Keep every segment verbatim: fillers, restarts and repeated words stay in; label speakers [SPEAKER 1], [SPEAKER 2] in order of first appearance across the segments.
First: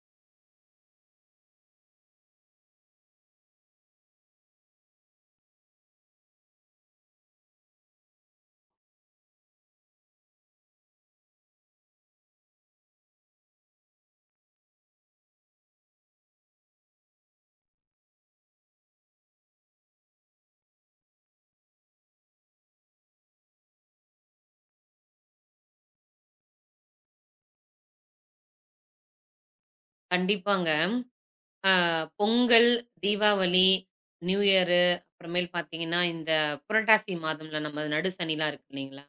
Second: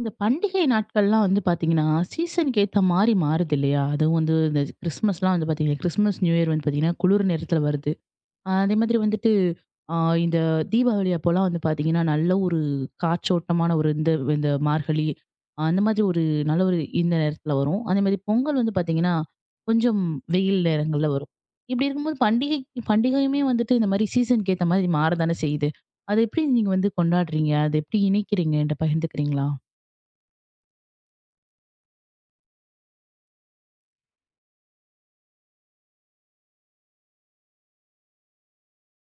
[SPEAKER 1] இந்த பண்டிகை நாட்கள்லாம் வந்து பார்த்தீங்கன்னா, சீசனுக்கு ஏத்த மாரி மாறுது இல்லையா? அதுவும் வந்து இந்த கிறிஸ்மஸ்லாம் வந்து பார்த்தீங்கன்னா, கிறிஸ்மஸ், நியூ இயர் வந்து பார்த்தீங்கன்னா, குளிர் நேரத்தில வருது. ஆஹ் அதே மாதிரி வந்துட்டு அ இந்த தீபாவளி அப்போலாம் வந்து பார்த்தீங்கன்னா, நல்ல ஒரு காற்றோட்டமான ஒரு இந்த இந்த மார்கழி, ஆஹ் அந்த மாதிரி ஒரு நல்ல ஒரு இந்த நேரத்தில வரும். அதேமாதிரி பொங்கல் வந்து பார்த்தீங்கன்னா, கொஞ்சம் வெயில் நேரங்கள்ல வரும். இப்படி இருக்கும்போது பண்டிகை பண்டிகையுமே வந்துட்டு இந்த மாதிரி சீசனுக்கு ஏத்த மாதிரி மாற தானே செய்யுது. அத எப்படி நீங்க வந்து கொண்டாடுறீங்க? அத எப்படி இணைக்கிறீங்க? என்ட்ட பகிர்ந்துக்கிறீங்களா?
[SPEAKER 2] கண்டிப்பாங்க. அ பொங்கல், தீபாவளி, நியூ இயரு, அப்புறமேல் பார்த்தீங்கன்னா, இந்த புரட்டாசி மாதம்ல நம்ம நடு சனிலாம் இருக்கு இல்லைங்களா?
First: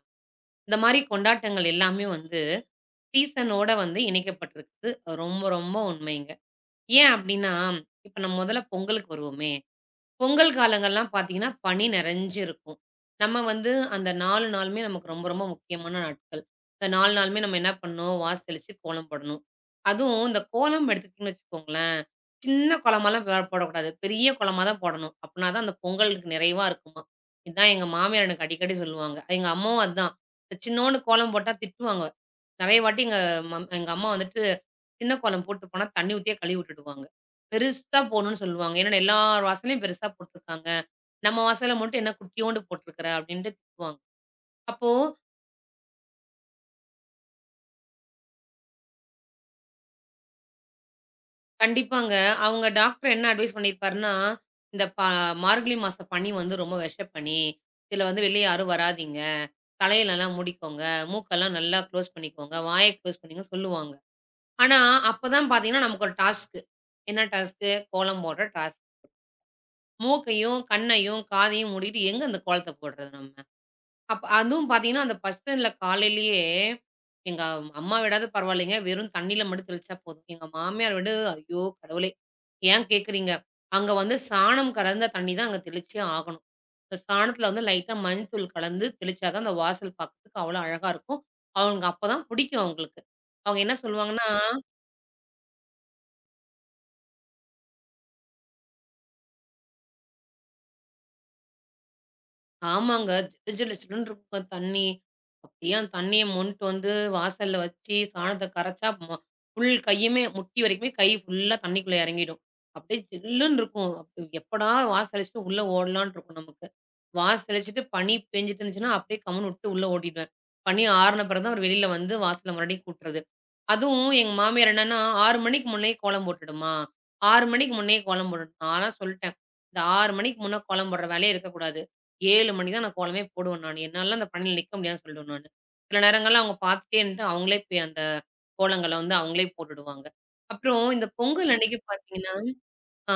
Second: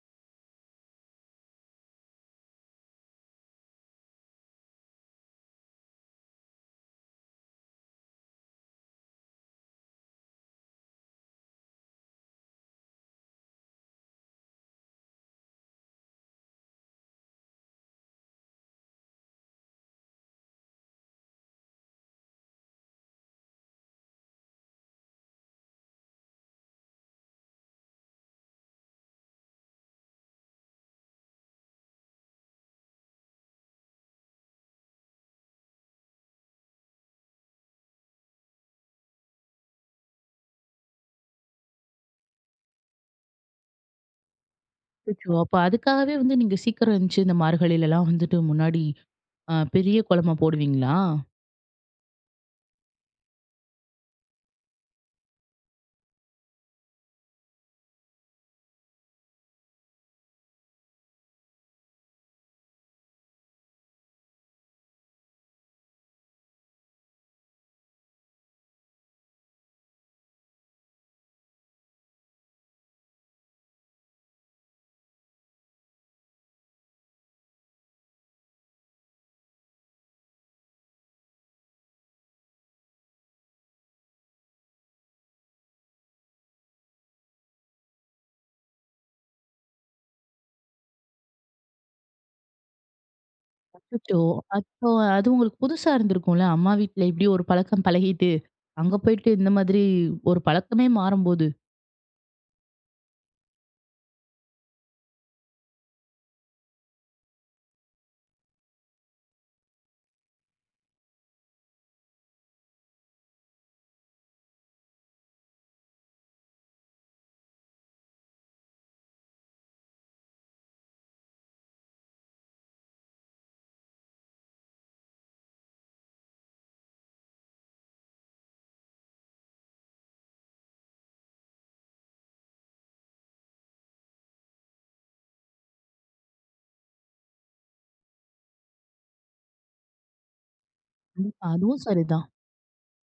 [SPEAKER 2] இந்த மாரி கொண்டாட்டங்கள் எல்லாமே வந்து சீசனோட வந்து இணைக்கப்பட்டிருக்கு. ரொம்ப, ரொம்ப உண்மைங்க. ஏன் அப்டின்னா, இப்ப நம்ம முதல்ல பொங்கலுக்கு வருவோமே, பொங்கல் காலங்கள்லாம் பார்த்தீங்கன்னா, பனி நெறஞ்சு இருக்கும். நம்ம வந்து அந்த நாலு நாளுமே நமக்கு ரொம்ப, ரொம்ப முக்கியமான நாட்கள். இந்த நாலு நாளுமே நம்ம என்ன பண்ணணும், வாசத்தெளிச்சு கோலம் போடணும். அதுவும் இந்த கோலம் எடுத்துக்கிட்டிங்கன்னு வச்சுக்கோங்களேன் சின்ன குழம்பாலாம் ப போடக்கூடாது. பெரிய குழம்பா தான் போடணும். அப்பனா தான் அந்த பொங்கலுக்கு நிறைவா இருக்குமாம். இதான் எங்க மாமியார் எனக்கு அடிக்கடி சொல்லுவாங்க. எங்க அம்மாவும் அதான். சின்னோண்டு கோலம் போட்டா திட்டுவாங்க. நெறைய வாட்டி எங்க மம் எங்க அம்மா வந்துட்டு சின்ன கோலம் போட்டு போனா தண்ணி ஊத்தியே கழுவி விட்டுடுவாங்க. பெருசா போடணும்னு சொல்லுவாங்க. என்னடா எல்லார் வாசல்லயும் பெருசா போட்டுருக்காங்க. நம்ம வாசல்ல மட்டும் என்ன குட்டியோண்டு போட்டுருக்கிற அப்டின்ட்டு திட்டுவாங்க. அப்போ
[SPEAKER 1] அச்சச்சோ! அப்ப அதுக்காகவே வந்து நீங்க சீக்கிரம் எந்திச்சு இந்த மார்கழிலலாம் வந்துட்டு முன்னாடி அ பெரிய கோலமா போடுவீங்களா?
[SPEAKER 2] கண்டிப்பாங்க. அவங்க டாக்டர் என்ன அட்வைஸ் பண்ணியிருப்பாருன்னா, இந்த ப மார்கழி மாச பனி வந்து ரொம்ப விஷப்பனி. இதுல வந்து வெளிய யாரும் வராதீங்க. தலையெல்லாம் மூடிக்கோங்க. மூக்கெல்லாம் நல்லா க்ளோஸ் பண்ணிக்கோங்க. வாய க்ளோஸ் பண்ணிக்கோங்கன்னு சொல்லுவாங்க. ஆனா, அப்பதான் பார்த்தீங்கன்னா, நமக்கு ஒரு டாஸ்க்கு. என்ன டாஸ்க்கு? கோலம் போடுற டாஸ்க். மூக்கையும், கண்ணையும், காதையும் மூடிட்டு எங்க அந்த கோலத்த போடுறது நம்ம? அப்ப அதுவும் பார்த்தீங்கன்னா, அந்த பச்சத்தண்ணில காலையிலேயே எங்க அம்மா விடாது பரவாயில்லைங்க. வெறும் தண்ணீல மட்டும் தெளிச்சா போதும். எங்க மாமியார் விட ஐயோ கடவுளே! ஏன் கேட்குறீங்க? அங்க வந்து சாணம் கலந்த தண்ணி தான் அங்க தெளிச்சே ஆகணும். இந்த சாணத்தில வந்து லைட்டா மஞ்சத்தூள் கலந்து தெளிச்சா தான் அந்த வாசல் பார்க்கறதுக்கு அவ்வளோ அழகா இருக்கும். அவங்க அப்பதான் பிடிக்கும் அவங்களுக்கு. அவங்க என்ன
[SPEAKER 1] அச்சச்சோ!
[SPEAKER 2] சொல்லுவாங்கன்னா
[SPEAKER 1] அப்போ அது உங்களுக்கு புதுசா இருந்திருக்கும்ல. அம்மா வீட்ல இப்படி ஒரு பழக்கம் பழகிட்டு, அங்க போயிட்டு இந்த மாதிரி ஒரு பழக்கமே மாறும்போது.
[SPEAKER 2] ஆமாங்க. ஜிலு ஜிலு ஜிலுன்னு இருக்கும் தண்ணி. அப்படியே அந்த தண்ணிய மொண்டுட்டு வந்து வாசல்ல வச்சு, சாணத்த கரைச்சா மொ ஃபுல் கையுமே முட்டி வரைக்குமே கை ஃபுல்லா தண்ணிக்குள்ள இறங்கிடும். அப்படியே ஜில்லுன்னு இருக்கும். அப்ப எப்படா வாசலிச்சுட்டு உள்ள ஓடலான்ட்டு இருக்கும் நமக்கு. வாசலிச்சுட்டு பனி பெஞ்சுட்டு இருந்துச்சுன்னா, அப்படியே கம்முன்னு விட்டு உள்ள ஓடிடுவேன். பனி ஆறுன பிறகு தான் அவரு வெளியில வந்து வாசல்ல மறுபடியும் கூட்டுறது. அதுவும் எங்க மாமியார் என்னன்னா, ஆறு மணிக்கு முன்னயே கோலம் போட்டுடுமா, ஆறு மணிக்கு முன்னயே கோலம் போட்டுடு. நான்லாம் சொல்ட்டேன். இந்த ஆறு மணிக்கு முன்ன கோலம் போடுற வேலையே இருக்கக்கூடாது. ஏழு மணிக்கு தான் நான் கோலமே போடுவேன் நானு. என்னாலலாம் அந்த பணியில நிக்க முடியாதுன்னு சொல்லிடுவேன் நானு. சில நேரங்கள்ல அவங்க பார்த்துட்டே இருந்துட்டு, அவங்களே போய் அந்த கோலங்கள வந்து அவங்களே போட்டுடுவாங்க. அப்புறம் இந்த
[SPEAKER 1] கண்டிப்பா.
[SPEAKER 2] பொங்கல் அன்னைக்கு
[SPEAKER 1] அதுவும் சரிதான்.
[SPEAKER 2] பார்த்தீங்கன்னா, ஆ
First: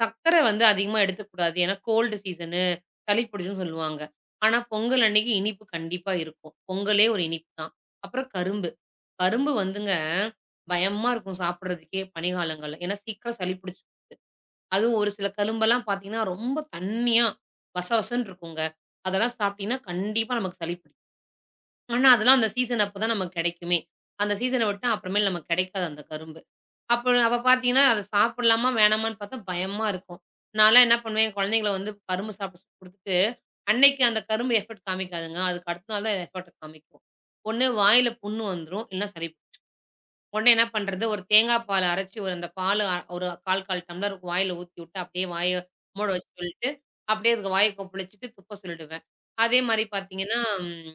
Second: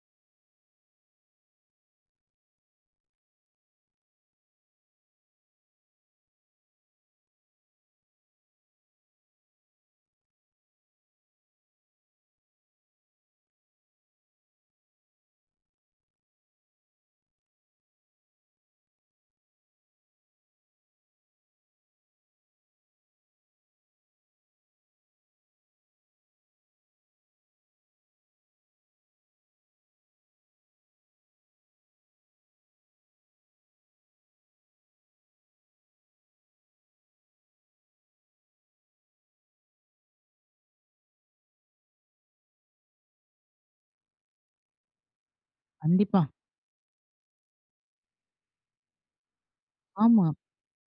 [SPEAKER 2] சர்க்கரை வந்து அதிகமா எடுத்துக்கக்கூடாது. ஏன்னா கோல்டு சீசனு, சளி பிடிச்சுன்னு சொல்லுவாங்க. ஆனா பொங்கல் அன்னைக்கு இனிப்பு கண்டிப்பா இருக்கும். பொங்கலே ஒரு இனிப்பு தான். அப்புறம் கரும்பு. கரும்பு வந்துங்க, பயமா இருக்கும் சாப்பிடுறதுக்கே பனிக்காலங்கள்ல. ஏன்னா சீக்கிரம் சளி பிடிச்சுக்கும். அதுவும் ஒரு சில கரும்பெல்லாம் பார்த்தீங்கன்னா, ரொம்ப தண்ணியா வசவசன்னு இருக்குங்க. அதெல்லாம் சாப்பிட்டீங்கன்னா, கண்டிப்பா நமக்கு சளி பிடிக்கும். ஆனா, அதெல்லாம் அந்த சீசன் அப்ப தான் நமக்கு கிடைக்குமே. அந்த சீசன விட்டா அப்புறமேல் நமக்கு கிடைக்காது அந்த கரும்பு. அப்ப அப்ப பார்த்தீங்கன்னா, அத சாப்பிடலாமா வேணாமான்னு பார்த்தா பயமா இருக்கும். நான்லாம் என்ன பண்ணுவேன், என் குழந்தைங்கள வந்து கரும்பு சாப்பிட குடுத்துட்டு, அன்னைக்கு அந்த கரும்பு எஃபெக்ட் காமிக்காதுங்க. அதுக்கு அடுத்த நாள் தான் எஃபெக்ட் காமிக்கும். ஒண்ணு வாயில புண்ணு வந்துரும். இல்லன்னா சளி உடனே என்ன பண்றது, ஒரு தேங்காய் பால அரைச்சு ஒரு அந்த பாலு அ ஒரு கால் கால் டம்ளர் வாயில ஊத்தி விட்டு, அப்படியே வாய மூட
[SPEAKER 1] கண்டிப்பா.
[SPEAKER 2] வச்சு சொல்லிட்டு, அப்படியே அதுக்கு வாய கொப்பளிச்சுட்டு துப்ப சொல்லிடுவேன். அதே மாரி
[SPEAKER 1] ஆமா.
[SPEAKER 2] பார்த்தீங்கன்னா, ம்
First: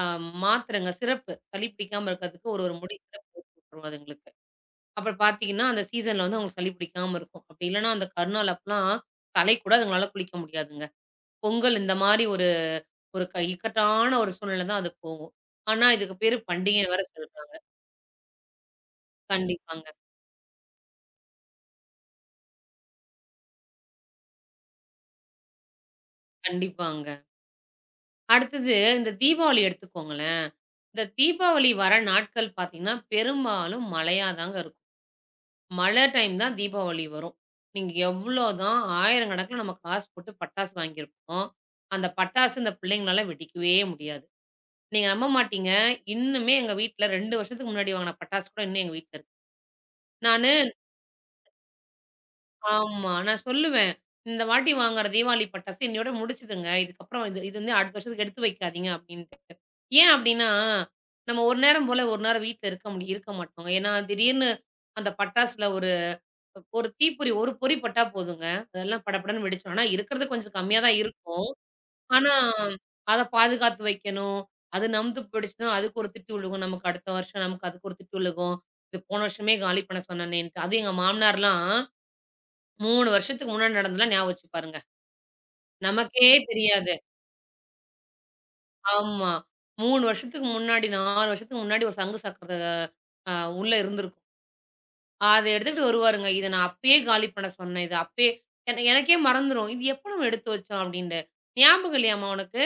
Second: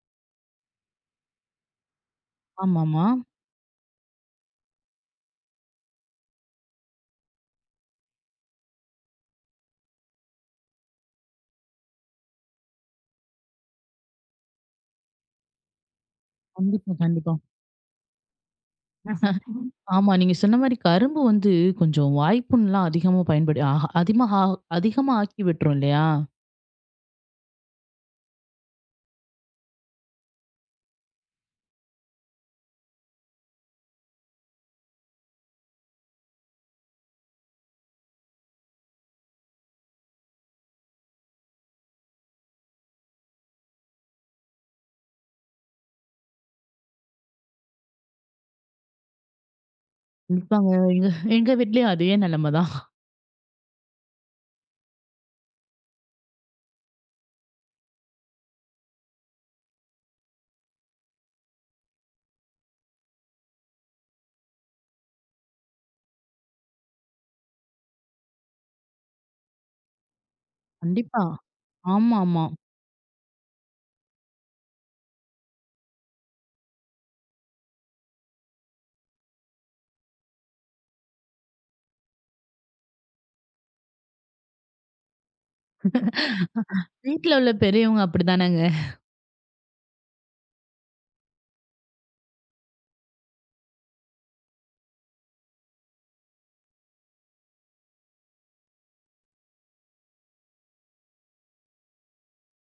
[SPEAKER 2] அ மாத்திரைங்க, சிரப்பு சளி பிடிக்காம இருக்கிறதுக்கு ஒரு ஒரு முடி
[SPEAKER 1] ஆமாமா.
[SPEAKER 2] சிரப்பு ஊத்தி விட்டுருவோம் அதுங்களுக்கு. அப்புறம் பார்த்தீங்கன்னா, அந்த சீசன்ல வந்து அவங்களுக்கு சளி பிடிக்காம இருக்கும். அப்படி இல்லன்னா, அந்த கருநாள் அப்பலாம் தலை கூட அதுங்களால குளிக்க முடியாதுங்க. பொங்கல் இந்த மாரி ஒரு ஒரு க இக்கட்டான ஒரு சூழ்நிலை தான் அது போகும். ஆனா, இதுக்கு பேரு பண்டிகைன்னு
[SPEAKER 1] கண்டிப்பா,
[SPEAKER 2] வேற
[SPEAKER 1] கண்டிப்பா.
[SPEAKER 2] சொல்றாங்க. கண்டிப்பாங்க,
[SPEAKER 1] ஆமா. நீங்க சொன்ன மாரி கரும்பு வந்து கொஞ்சம் வாய்ப்புண்லாம் அதிகமா பயன்படு ஆஹ அதிகமா ஹா அதிகமா ஆக்கி விட்டுரும் இல்லையா?
[SPEAKER 2] கண்டிப்பாங்க. அடுத்தது இந்த தீபாவளி எடுத்துக்கோங்களேன். இந்த தீபாவளி வர நாட்கள் பார்த்தீங்கன்னா, பெரும்பாலும் மழையா தாங்க இருக்கும். மழை டைம் தான் தீபாவளி வரும். நீங்க எவ்வளோ தான் ஆயிரக்கணக்குல நம்ம காசு போட்டு பட்டாசு வாங்கியிருப்போம். அந்த பட்டாசு இந்த பிள்ளைங்களால வெடிக்கவே முடியாது. நீங்க நம்ப மாட்டீங்க. இன்னுமே எங்க வீட்ல ரெண்டு வருஷத்துக்கு முன்னாடி வாங்குன பட்டாசு கூட இன்னும் எங்க வீட்ல இருக்கு. நானு
[SPEAKER 1] கண்டிப்பாங்க. எங்க எங்க வீட்லயும் அதே நிலைமை தான்.
[SPEAKER 2] ஆமா. நான் சொல்லுவேன். இந்த வாட்டி வாங்குற தீபாவளி பட்டாசு இன்னையோட முடிச்சுடுங்க. இதுக்கப்புறம் இது இது வந்து அடுத்த வருஷத்துக்கு எடுத்து வைக்காதீங்க அப்டின்ட்டு. ஏன் அப்டின்னா, நம்ம ஒரு நேரம் போல ஒரு நேரம் வீட்ல இருக்க முடி இருக்க மாட்டோங்க. ஏன்னா, திடீர்னு அந்த பட்டாசுல ஒரு ஒரு தீப்பொறி ஒரு பொறி பட்டா போதுங்க. அதெல்லாம் படபடன்னு வெடிச்சுரும். ஆனா இருக்கிறது கொஞ்சம் கம்மியா தான்
[SPEAKER 1] கண்டிப்பா.
[SPEAKER 2] இருக்கும். ஆனா,
[SPEAKER 1] ஆமாமா.
[SPEAKER 2] அத பாதுகாத்து வைக்கணும். அது நம்பு போயிடுச்சுன்னா, அதுக்கு ஒரு திட்டு விழுகும். நமக்கு அடுத்த வருஷம் நமக்கு அதுக்கு ஒரு திட்டு விழுகும். இது போன வருஷமே காலி பண்ண சொன்னனேன்ட்டு. அதுவும் எங்க மாமனார்லாம் மூணு வருஷத்துக்கு முன்னாடி நடந்ததெல்லாம் ஞாபகம் வச்சு பாருங்க. நமக்கே தெரியாது.
[SPEAKER 1] வீட்ல உள்ள பெரியவங்க அப்படித்தானங்க.
[SPEAKER 2] ஆமா. மூணு வருஷத்துக்கு முன்னாடி, நாலு வருஷத்துக்கு முன்னாடி ஒரு சங்கு சக்கரத்த அ உள்ள இருந்திருக்கும். அத எடுத்துக்கிட்டு வருவாருங்க. "இத நான் அப்பயே காலி பண்ண சொன்னேன். இது அப்பயே" என எனக்கே மறந்துரும். "இது எப்ப நம்ம எடுத்து வச்சோம்?" அப்படின்ட்டு. "ஞாபகம் இல்லையாம்மா உனக்கு?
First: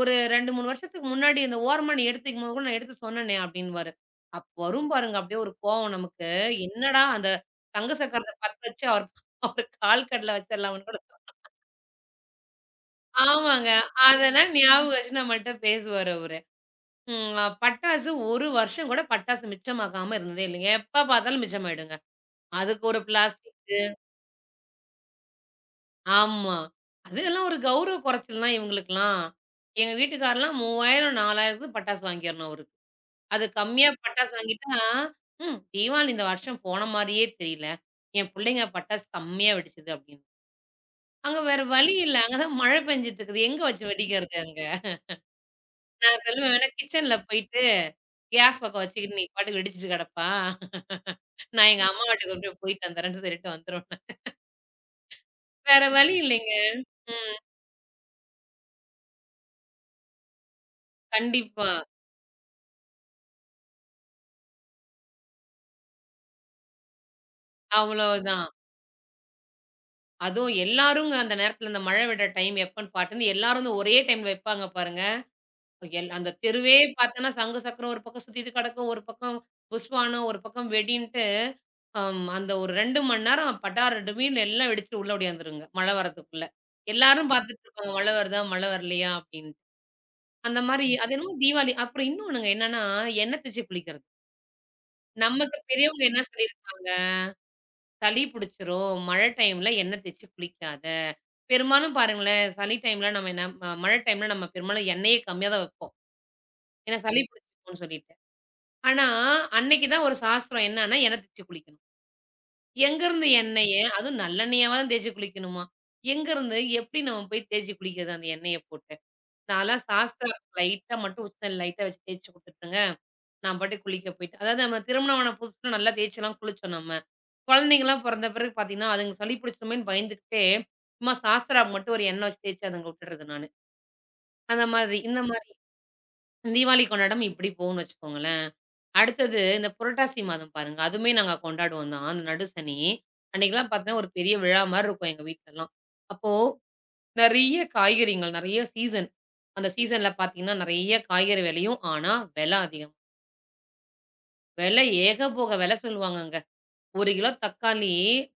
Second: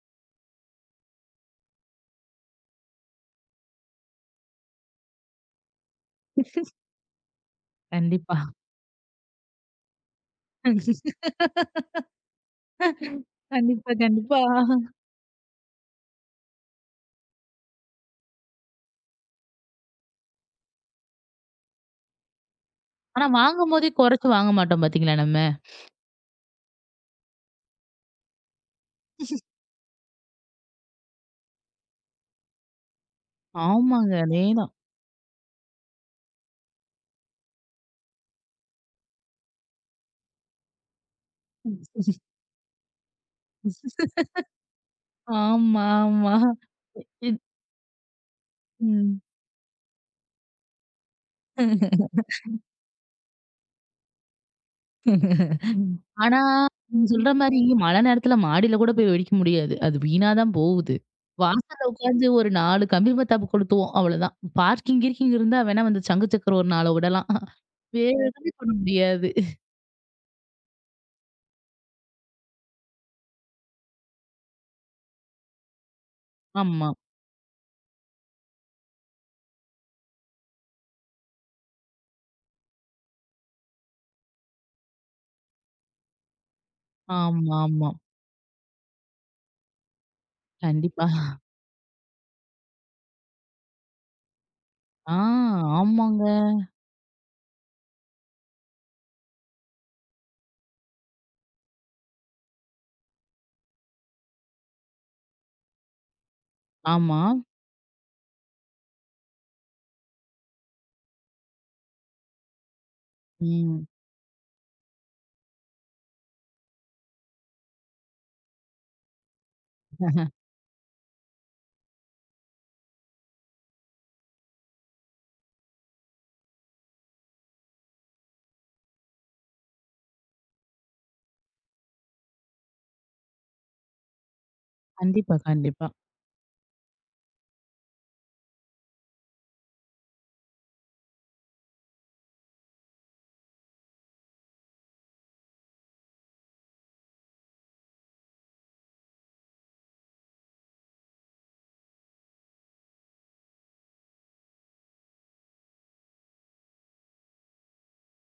[SPEAKER 2] ஒரு ரெண்டு, மூணு வருஷத்துக்கு முன்னாடி இந்த ஓரமா நீ எடுத்து வைக்கும்போது கூட நான் எடுத்து சொன்னேனே" அப்படின்னுவாரு. அப்ப வரும் பாருங்க அப்படியே ஒரு கோவம் நமக்கு. என்னடா அந்த சங்கு சக்கரத்த
[SPEAKER 1] கண்டிப்பா.
[SPEAKER 2] பத்த வச்சு அவர் அவர் கால் கடையில வச்சிடலாம்ன்னு கூட ஆமாங்க.
[SPEAKER 1] கண்டிப்பா, கண்டிப்பா.
[SPEAKER 2] அதெல்லாம் ஞாபகம் வச்சு நம்மள்ட்ட பேசுவாரு அவரு. ம் அ பட்டாசு ஒரு வருஷம் கூட பட்டாசு மிச்சமாக்காம இருந்ததே இல்லைங்க. எப்ப பார்த்தாலும் மிச்சமாயிடுங்க. அதுக்கு ஒரு
[SPEAKER 1] ஆனா
[SPEAKER 2] பிளாஸ்டிக்
[SPEAKER 1] வாங்கும்போதே குறைச்சு வாங்க மாட்டோம் பார்த்தீங்களா நம்ம.
[SPEAKER 2] ஆமா. அதுக்கெல்லாம் ஒரு கௌரவ குறைச்சல்னா இவங்களுக்கெல்லாம். எங்க வீட்டுக்காரர்லாம் மூவாயிரம் 4000க்கு பட்டாசு வாங்கிறணும் அவருக்கு. அது கம்மியா
[SPEAKER 1] ஆமாங்க.
[SPEAKER 2] பட்டாசு
[SPEAKER 1] அதேதான்.
[SPEAKER 2] வாங்கிட்டா, ம் தீவாளி இந்த வருஷம் போன மாரியே தெரியல. என் புள்ளைங்க பட்டாசு கம்மியா வெடிச்சது அப்படின்னு. அங்க வேற வழி இல்ல. அங்க தான் மழை பெஞ்சுட்டு இருக்குது. எங்க வச்சு வெடிக்கிறது அங்க?
[SPEAKER 1] ஆமா,
[SPEAKER 2] நான்
[SPEAKER 1] ஆமா.
[SPEAKER 2] சொல்லுவேன் வேணா கிச்சன்ல
[SPEAKER 1] இத்
[SPEAKER 2] போய் கேஸ் பக்கம் வச்சுக்கிட்டு
[SPEAKER 1] ம்.
[SPEAKER 2] நீ பாட்டுக்கு வெடிச்சுட்டு கெடப்பா! நான் எங்க அம்மா வீட்டுக்கு அப்படியே போயிட்டு வந்துர்றேன்னு சொல்லிட்டு வந்துருவேன். வேற வழி
[SPEAKER 1] ஆனா
[SPEAKER 2] இல்லைங்க.
[SPEAKER 1] நீங்க சொல்ற
[SPEAKER 2] ம்.
[SPEAKER 1] மாரி மழை நேரத்துல மாடியில கூட போய் வெடிக்க முடியாது. அது வீணா தான் போகுது.
[SPEAKER 2] கண்டிப்பா.
[SPEAKER 1] வாசல்ல உட்காந்து ஒரு நாலு கம்பி மத்தாப்பு கொளுத்துவோம் அவ்வளோதான். பார்க்கிங் கீர்க்கிங் இருந்தா வேணா வந்து சங்கு சக்கரம் ஒரு நாலு விடலாம். வேற
[SPEAKER 2] அவ்வளவுதான்.
[SPEAKER 1] எதுவுமே பண்ண முடியாது.
[SPEAKER 2] அதுவும் எல்லாருங்க அந்த நேரத்துல இந்த மழை விடுற டைம் எப்பன்னு பாட்டுன்னு எல்லாரும் வந்து ஒரே டைம்ல வைப்பாங்க பாருங்க. எல் அந்த தெருவே
[SPEAKER 1] ஆமா.
[SPEAKER 2] பார்த்தோன்னா சங்கு சக்கரம் ஒரு பக்கம் சுத்திட்டு கெடக்கும். ஒரு பக்கம் புஸ்வானம், ஒரு பக்கம் வெடின்ட்டு அம் அந்த ஒரு ரெண்டு மணி நேரம் படார் டிமிர்னு எல்லாம் வெடிச்சுட்டு உள்ள ஓடியாந்துருங்க. மழை வரதுக்குள்ள. எல்லாரும் பார்த்துட்டு
[SPEAKER 1] ஆமாமா.
[SPEAKER 2] இருப்பாங்க. மழை வருதா? மழை வரலையா? அப்படின்னு. அந்த மாரி
[SPEAKER 1] கண்டிப்பா.
[SPEAKER 2] அது என்னமோ தீபாவளி அப்புறம் இன்னொன்னுங்க என்னன்னா, எண்ணெய் தேச்சு குளிக்கிறது.
[SPEAKER 1] ஆ.
[SPEAKER 2] நமக்கு பெரியவங்க என்ன
[SPEAKER 1] ஆமாங்க.
[SPEAKER 2] சொல்லியிருக்காங்க, "சளி புடிச்சிரும். மழை டைம்ல எண்ணெய் தேச்சு குளிக்காத." பெரும்பாலும் பாருங்களேன், சளி டைம்ல நம்ம என்ன ம மழை டைம்ல நம்ம பெரும்பாலும் எண்ணெயே கம்மியா தான் வைப்போம். ஏன்னா சளி
[SPEAKER 1] ஆமா.
[SPEAKER 2] பிடிச்சிக்கும்னு சொல்லிட்டு. ஆனா, அன்னைக்கு தான் ஒரு சாஸ்திரம் என்னன்னா, எண்ணெய் தேச்சு குளிக்கணும். எங்கருந்து எண்ணெய,
[SPEAKER 1] ம்.
[SPEAKER 2] அதுவும் நல்லெண்ணெயாவா தான் தேச்சு குளிக்கணுமா? எங்கருந்து, எப்படி நம்ம போய் தேச்சு குளிக்கிறது அந்த எண்ணெய போட்டு? நான்லாம் சாஸ்திரா லைட்டா மட்டும் உச்சந்தலையில லைட்டா வச்சு தேய்ச்சு குடுத்துட்டேங்க. நான் பாட்டுக்கு குளிக்க போயிட்டேன். அதாவது நம்ம திருமணம் ஆன புதுசுல நல்லா தேய்ச்சுலாம் குளிச்சோம் நம்ம. குழந்தைங்கலாம் பொறந்த பிறகு பார்த்தீங்கன்னா, அதுங்க சளி பிடிச்சுருமேன்னு பயந்துகிட்டே, சும்மா சாஸ்த்ராவுக்கு மட்டும் ஒரு எண்ணெய் வச்சு தேய்ச்சு அதுங்க விட்டுறது நானு. அந்த மாதிரி, இந்த
[SPEAKER 1] கண்டிப்பா,
[SPEAKER 2] மாதிரி
[SPEAKER 1] கண்டிப்பா.
[SPEAKER 2] தீபாவளி கொண்டாடம் இப்படி போகும்ன்னு வச்சுக்கோங்களேன். அடுத்தது இந்த புரட்டாசி மாதம் பாருங்க. அதுவுமே நாங்க கொண்டாடுவோம் தான். அந்த நடு சனி. அன்னைக்கெல்லாம் பார்த்தீங்கன்னா, ஒரு பெரிய விழா மாரி இருக்கும் எங்க வீட்லலாம். அப்போ நெறைய காய்கறிங்கள், நெறைய சீசன். அந்த சீசன்ல பார்த்தீங்கன்னா, நெறைய காய்கறி விலையும். ஆனா, விலை அதிகம். விலை ஏகபோக விலை சொல்லுவாங்கங்க. ஒரு கிலோ தக்காளி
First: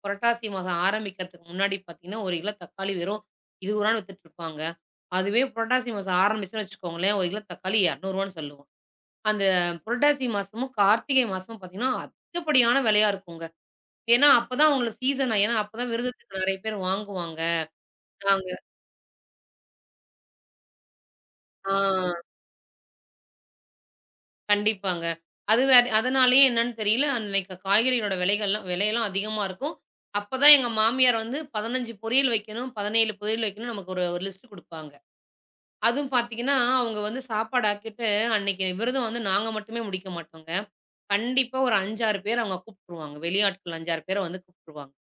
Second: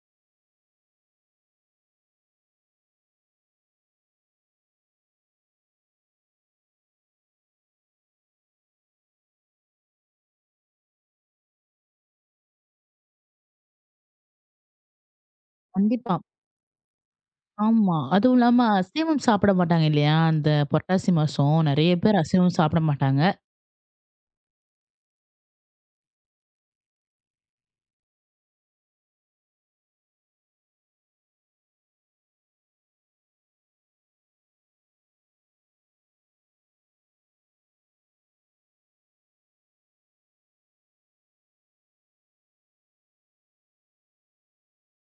[SPEAKER 2] புரட்டாசி மாதம் ஆரம்பிக்கிறதுக்கு முன்னாடி பார்த்தீங்கன்னா, ஒரு கிலோ தக்காளி வெறும் ரூ. இருபது வித்துட்டுருப்பாங்க. அதுவே புரட்டாசி மாசம் ஆரம்பிச்சுன்னு வச்சுக்கோங்களேன், ஒரு கிலோ தக்காளி ரூ. இருநூறு சொல்லுவான். அந்த புரட்டாசி மாசமும், கார்த்திகை மாசமும் பார்த்தீங்கன்னா, அதிகப்படியான விலையா இருக்குங்க. ஏன்னா, அப்பதான் அவங்களுக்கு சீசனா. ஏன்னா, அப்பதான்
[SPEAKER 1] கண்டிப்பா.
[SPEAKER 2] விருதுக்கு நெறைய பேர் வாங்குவாங்க.
[SPEAKER 1] ஆமா. அதுவும்
[SPEAKER 2] நாங்க
[SPEAKER 1] இல்லாம அசைவம் சாப்பிட மாட்டாங்க இல்லையா? அந்த புரட்டாசி மாசம்
[SPEAKER 2] ஆ.
[SPEAKER 1] நெறைய பேர் அசைவம் சாப்பிட மாட்டாங்க.
[SPEAKER 2] கண்டிப்பாங்க. அது வேற அதனாலேயே என்னன்னு தெரியல, அன்னைக்கு காய்கறிகளோட விலைகள்லாம் விலையெல்லாம் அதிகமா இருக்கும். அப்பதான் எங்க மாமியார் வந்து பதினைஞ்சு பொரியல் வைக்கணும், பதினேழு பொரியல் வைக்கணும் நமக்கு ஒரு ஒரு லிஸ்ட் குடுப்பாங்க. அதுவும் பார்த்தீங்கன்னா, அவங்க வந்து சாப்பாடு ஆக்கிட்டு அன்னைக்கு விரதம் வந்து நாங்க மட்டுமே முடிக்க மாட்டோங்க. கண்டிப்பா ஒரு ஐந்து, ஆறு பேர் அவங்க கூப்ட்டுருவாங்க. வெளியாட்கள் ஐந்து, ஆறு பேர வந்து கூப்ட்டுருவாங்க.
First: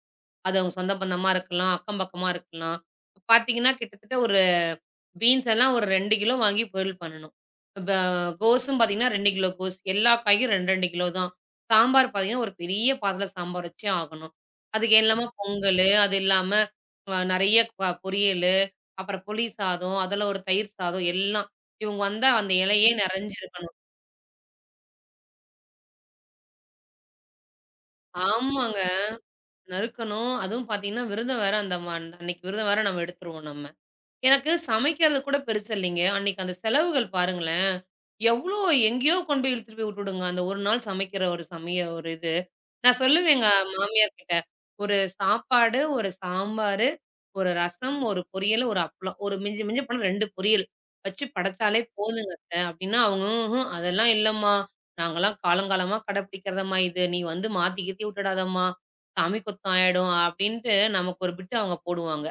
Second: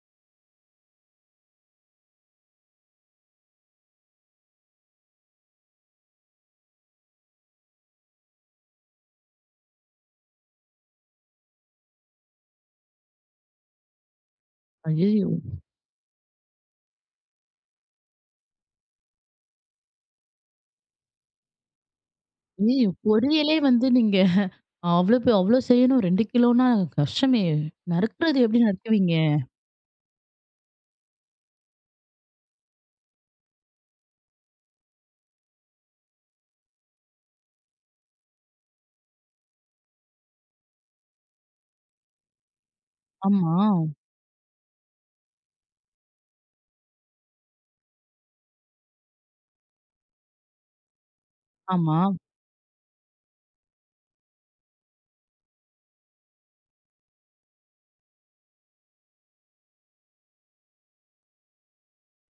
[SPEAKER 2] அது அவங்க சொந்த பந்தமா இருக்கலாம், அக்கம் பக்கமா இருக்கலாம். பார்த்தீங்கன்னா கிட்டத்தட்ட ஒரு பீன்ஸ் எல்லாம் ஒரு ரெண்டு கிலோ வாங்கி பொரியல் பண்ணணும். ப கோஸும் பார்த்தீங்கன்னா ரெண்டு கிலோ கோஸ். எல்லா காயும் ரெண்டு, ரெண்டு கிலோ தான். சாம்பார் பார்த்தீங்கன்னா, ஒரு பெரிய பாத்திரத்தில சாம்பார் வச்சே ஆகணும். அதுக்கு இல்லாம
[SPEAKER 1] ஐயய்யோ!
[SPEAKER 2] பொங்கலு, அது இல்லாம அ நெறைய ப பொரியலு, அப்புறம் புளி சாதம், அதில ஒரு தயிர் சாதம் எல்லாம். இவங்க வந்தா அந்த இலையே
[SPEAKER 1] ஐயய்யோ! பொரியலே
[SPEAKER 2] நெறஞ்சிருக்கணும்.
[SPEAKER 1] வந்து நீங்க அவ்ளோ பே அவ்ளோ செய்யணும் ரெண்டு கிலோன்னா கஷ்டமே! நறுக்குறது எப்படி
[SPEAKER 2] ஆமாங்க.
[SPEAKER 1] நறுக்குவீங்க?
[SPEAKER 2] நறுக்கணும். அதுவும் பார்த்தீங்கன்னா, விரதம் வேற அந்த ம அன்னைக்கு விரதம் வேற நம்ம எடுத்துருவோம் நம்ம. எனக்கு சமைக்கிறது கூட பெருசு இல்லைங்க. அன்னைக்கு அந்த செலவுகள் பாருங்களேன்! எவ்ளோ எங்கேயோ கொண்டு போய் இழுத்துட்டு போய் விட்டுடுங்க. அந்த ஒரு நாள் சமைக்கிற ஒரு சமைய ஒரு இது. நான் சொல்லுவேன் எங்க
[SPEAKER 1] ஆமா,
[SPEAKER 2] மாமியார் கிட்ட. "ஒரு சாப்பாடு, ஒரு சாம்பாரு, ஒரு ரசம், ஒரு பொரியல், ஒரு அப்பளம். ஒரு மிஞ்சி மிஞ்சி போனா ரெண்டு பொரியல் வச்சு படைச்சாலே
[SPEAKER 1] ஆமா.
[SPEAKER 2] போதுங்க அத்த" அப்டின்னா அவங்க "ம்ஹ்ம் அதெல்லாம் இல்லம்மா. நாங்கலாம் காலங்காலமா கடைப்பிடிக்கிறதம்மா இது. நீ வந்து மாத்தி கீத்தி விட்டுடாதம்மா. சாமி குத்தம் ஆயிடும்" அப்டின்ட்டு நமக்கு ஒரு பிட்டு அவங்க போடுவாங்க.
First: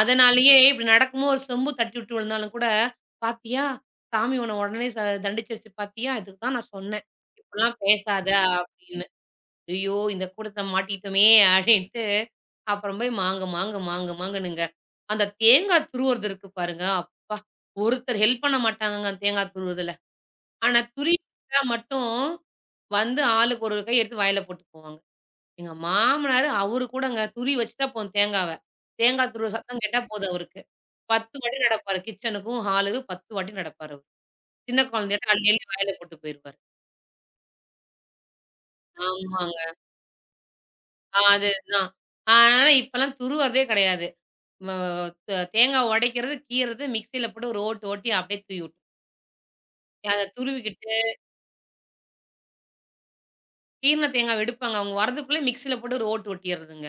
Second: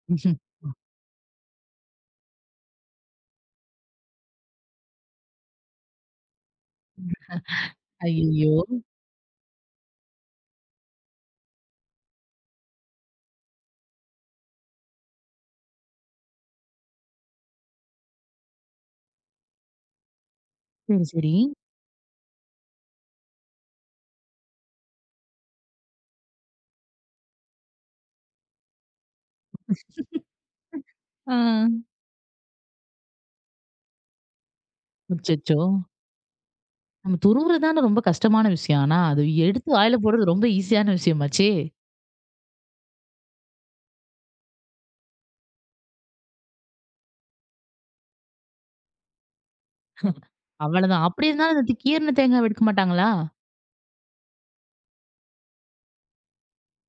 [SPEAKER 2] அதனாலேயே இப்படி நடக்கும்போது ஒரு செம்பு தட்டி விட்டு விழுந்தாலும் கூட, "பாத்தியா? சாமி உன்ன உடனே ச தண்டிச்சுருச்சு பாத்தியா? இதுக்கு தான் நான் சொன்னேன். இப்படிலாம் பேசாத"
[SPEAKER 1] ஐயய்யோ!
[SPEAKER 2] அப்படின்னு. ஐயோ! இந்த கூட்டத்துல மாட்டிக்கிட்டோமே அப்படின்ட்டு, அப்புறம் போய் மாங்கு, மாங்கு, மாங்கு, மாங்குனுங்க. அந்த தேங்காய் துருவுறது இருக்கு பாருங்க, அப்பா! ஒருத்தர் ஹெல்ப் பண்ண மாட்டாங்கங்க அந்த தேங்காய் துருவுறதுல. ஆனா
[SPEAKER 1] சரி,
[SPEAKER 2] துருவி
[SPEAKER 1] சரி.
[SPEAKER 2] விட்டா மட்டும் வந்து ஆளுக்கு ஒரு கை எடுத்து வாயில போட்டுக்குவாங்க. எங்க மாமனாரு அவரு கூடங்க துருவி வச்சுட்டா போதும் தேங்காவ. தேங்காய் துருவுற சத்தம் கேட்டா போதும் அவருக்கு.
[SPEAKER 1] ஆ.
[SPEAKER 2] பத்து வாட்டி நடப்பாரு. கிச்சனுக்கும், ஹாலுக்கும் பத்து வாட்டி நடப்பாரு அவரு. சின்ன குழந்தையாட்டம் அள்ளி
[SPEAKER 1] அச்சச்சோ!
[SPEAKER 2] அள்ளி வாயில போட்டு போயிருவாரு.
[SPEAKER 1] நம்ம துருவுறது தான ரொம்ப கஷ்டமான விஷயம். ஆனா, அது
[SPEAKER 2] ஆமாங்க.
[SPEAKER 1] எடுத்து வாயில போடுறது ரொம்ப ஈஸியான விஷயமாச்சே!
[SPEAKER 2] அதுதான். அதனால இப்பலாம் துருவுறதே கிடையாது. வ த தேங்காய் உடைக்கிறது, கீறது, மிக்ஸியில போட்டு ஒரு ஓட்டு ஓட்டி அப்படியே தூவி விட்டு அத துருவிக்கிட்டு
[SPEAKER 1] அவ்வளதான். அப்படி இருந்தாலும் அதுக்கு கீறுன தேங்காய் எடுக்க மாட்டாங்களா?
[SPEAKER 2] கீறுன தேங்காவ எடுப்பாங்க. அவங்க வரதுக்குள்ள மிக்ஸியில போட்டு ஒரு ஓட்டு ஓட்டிறதுங்க.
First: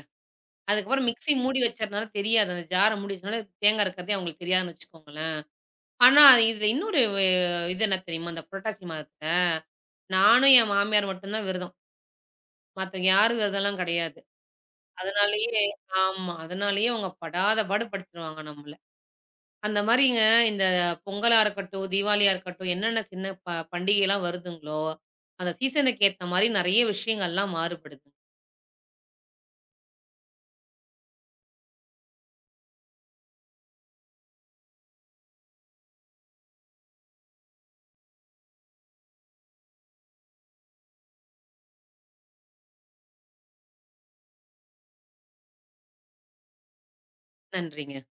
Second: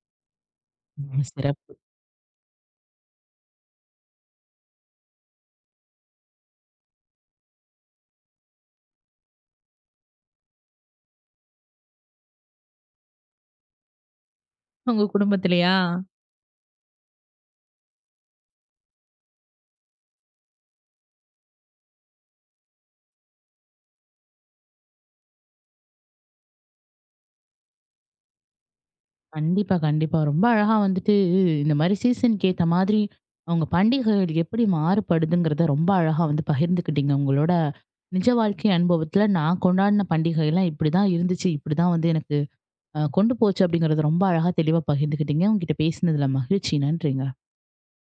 [SPEAKER 2] அதுக்கப்புறம்
[SPEAKER 1] ம்.
[SPEAKER 2] மிக்ஸி மூடி
[SPEAKER 1] சிறப்பு.
[SPEAKER 2] வச்சதுனால தெரியாது. அந்த ஜார மூடி வச்சதுனால தேங்காய் இருக்கிறதே அவங்களுக்கு தெரியாதுன்னு வச்சுக்கோங்களேன். ஆனா, இதுல இன்னொரு வே- இது என்ன தெரியுமா? அந்த புரட்டாசி மாதத்துல நானும் என் மாமியார் மட்டும் தான் விரதம். மத்த யாரும் விரதம்லாம் கிடையாது.
[SPEAKER 1] உங்க
[SPEAKER 2] அதனாலேயே
[SPEAKER 1] குடும்பத்திலயா?
[SPEAKER 2] ஆமா. அதனாலேயே அவங்க படாத பாடு படுத்துருவாங்க நம்மள. அந்த மாரிங்க இந்த பொங்கலா இருக்கட்டும், தீபாவளியா இருக்கட்டும், என்னென்ன சின்ன ப பண்டிகைலாம் வருதுங்களோ, அந்த சீசனுக்கு ஏத்த மாரி நெறைய விஷயங்கள்லாம் மாறுபடுது.
[SPEAKER 1] கண்டிப்பா, கண்டிப்பா. ரொம்ப அழகா வந்துட்டு இந்த மாரி சீசனுக்கு ஏத்த மாதிரி, அவங்க பண்டிகைகள் எப்படி மாறுபடுதுங்கிறத ரொம்ப அழகா வந்து பகிர்ந்துக்கிட்டீங்க. உங்களோட நிஜ வாழ்க்கை அனுபவத்துல நான் கொண்டாடின பண்டிகைலாம் இப்படிதான் இருந்துச்சு. இப்படிதான் வந்து எனக்கு அ கொண்டு போச்சு அப்படிங்கிறத ரொம்ப அழகா தெளிவா பகிர்ந்துக்கிட்டீங்க. உங்ககிட்ட பேசினதுல மகிழ்ச்சி. நன்றிங்க.
[SPEAKER 2] நன்றிங்க.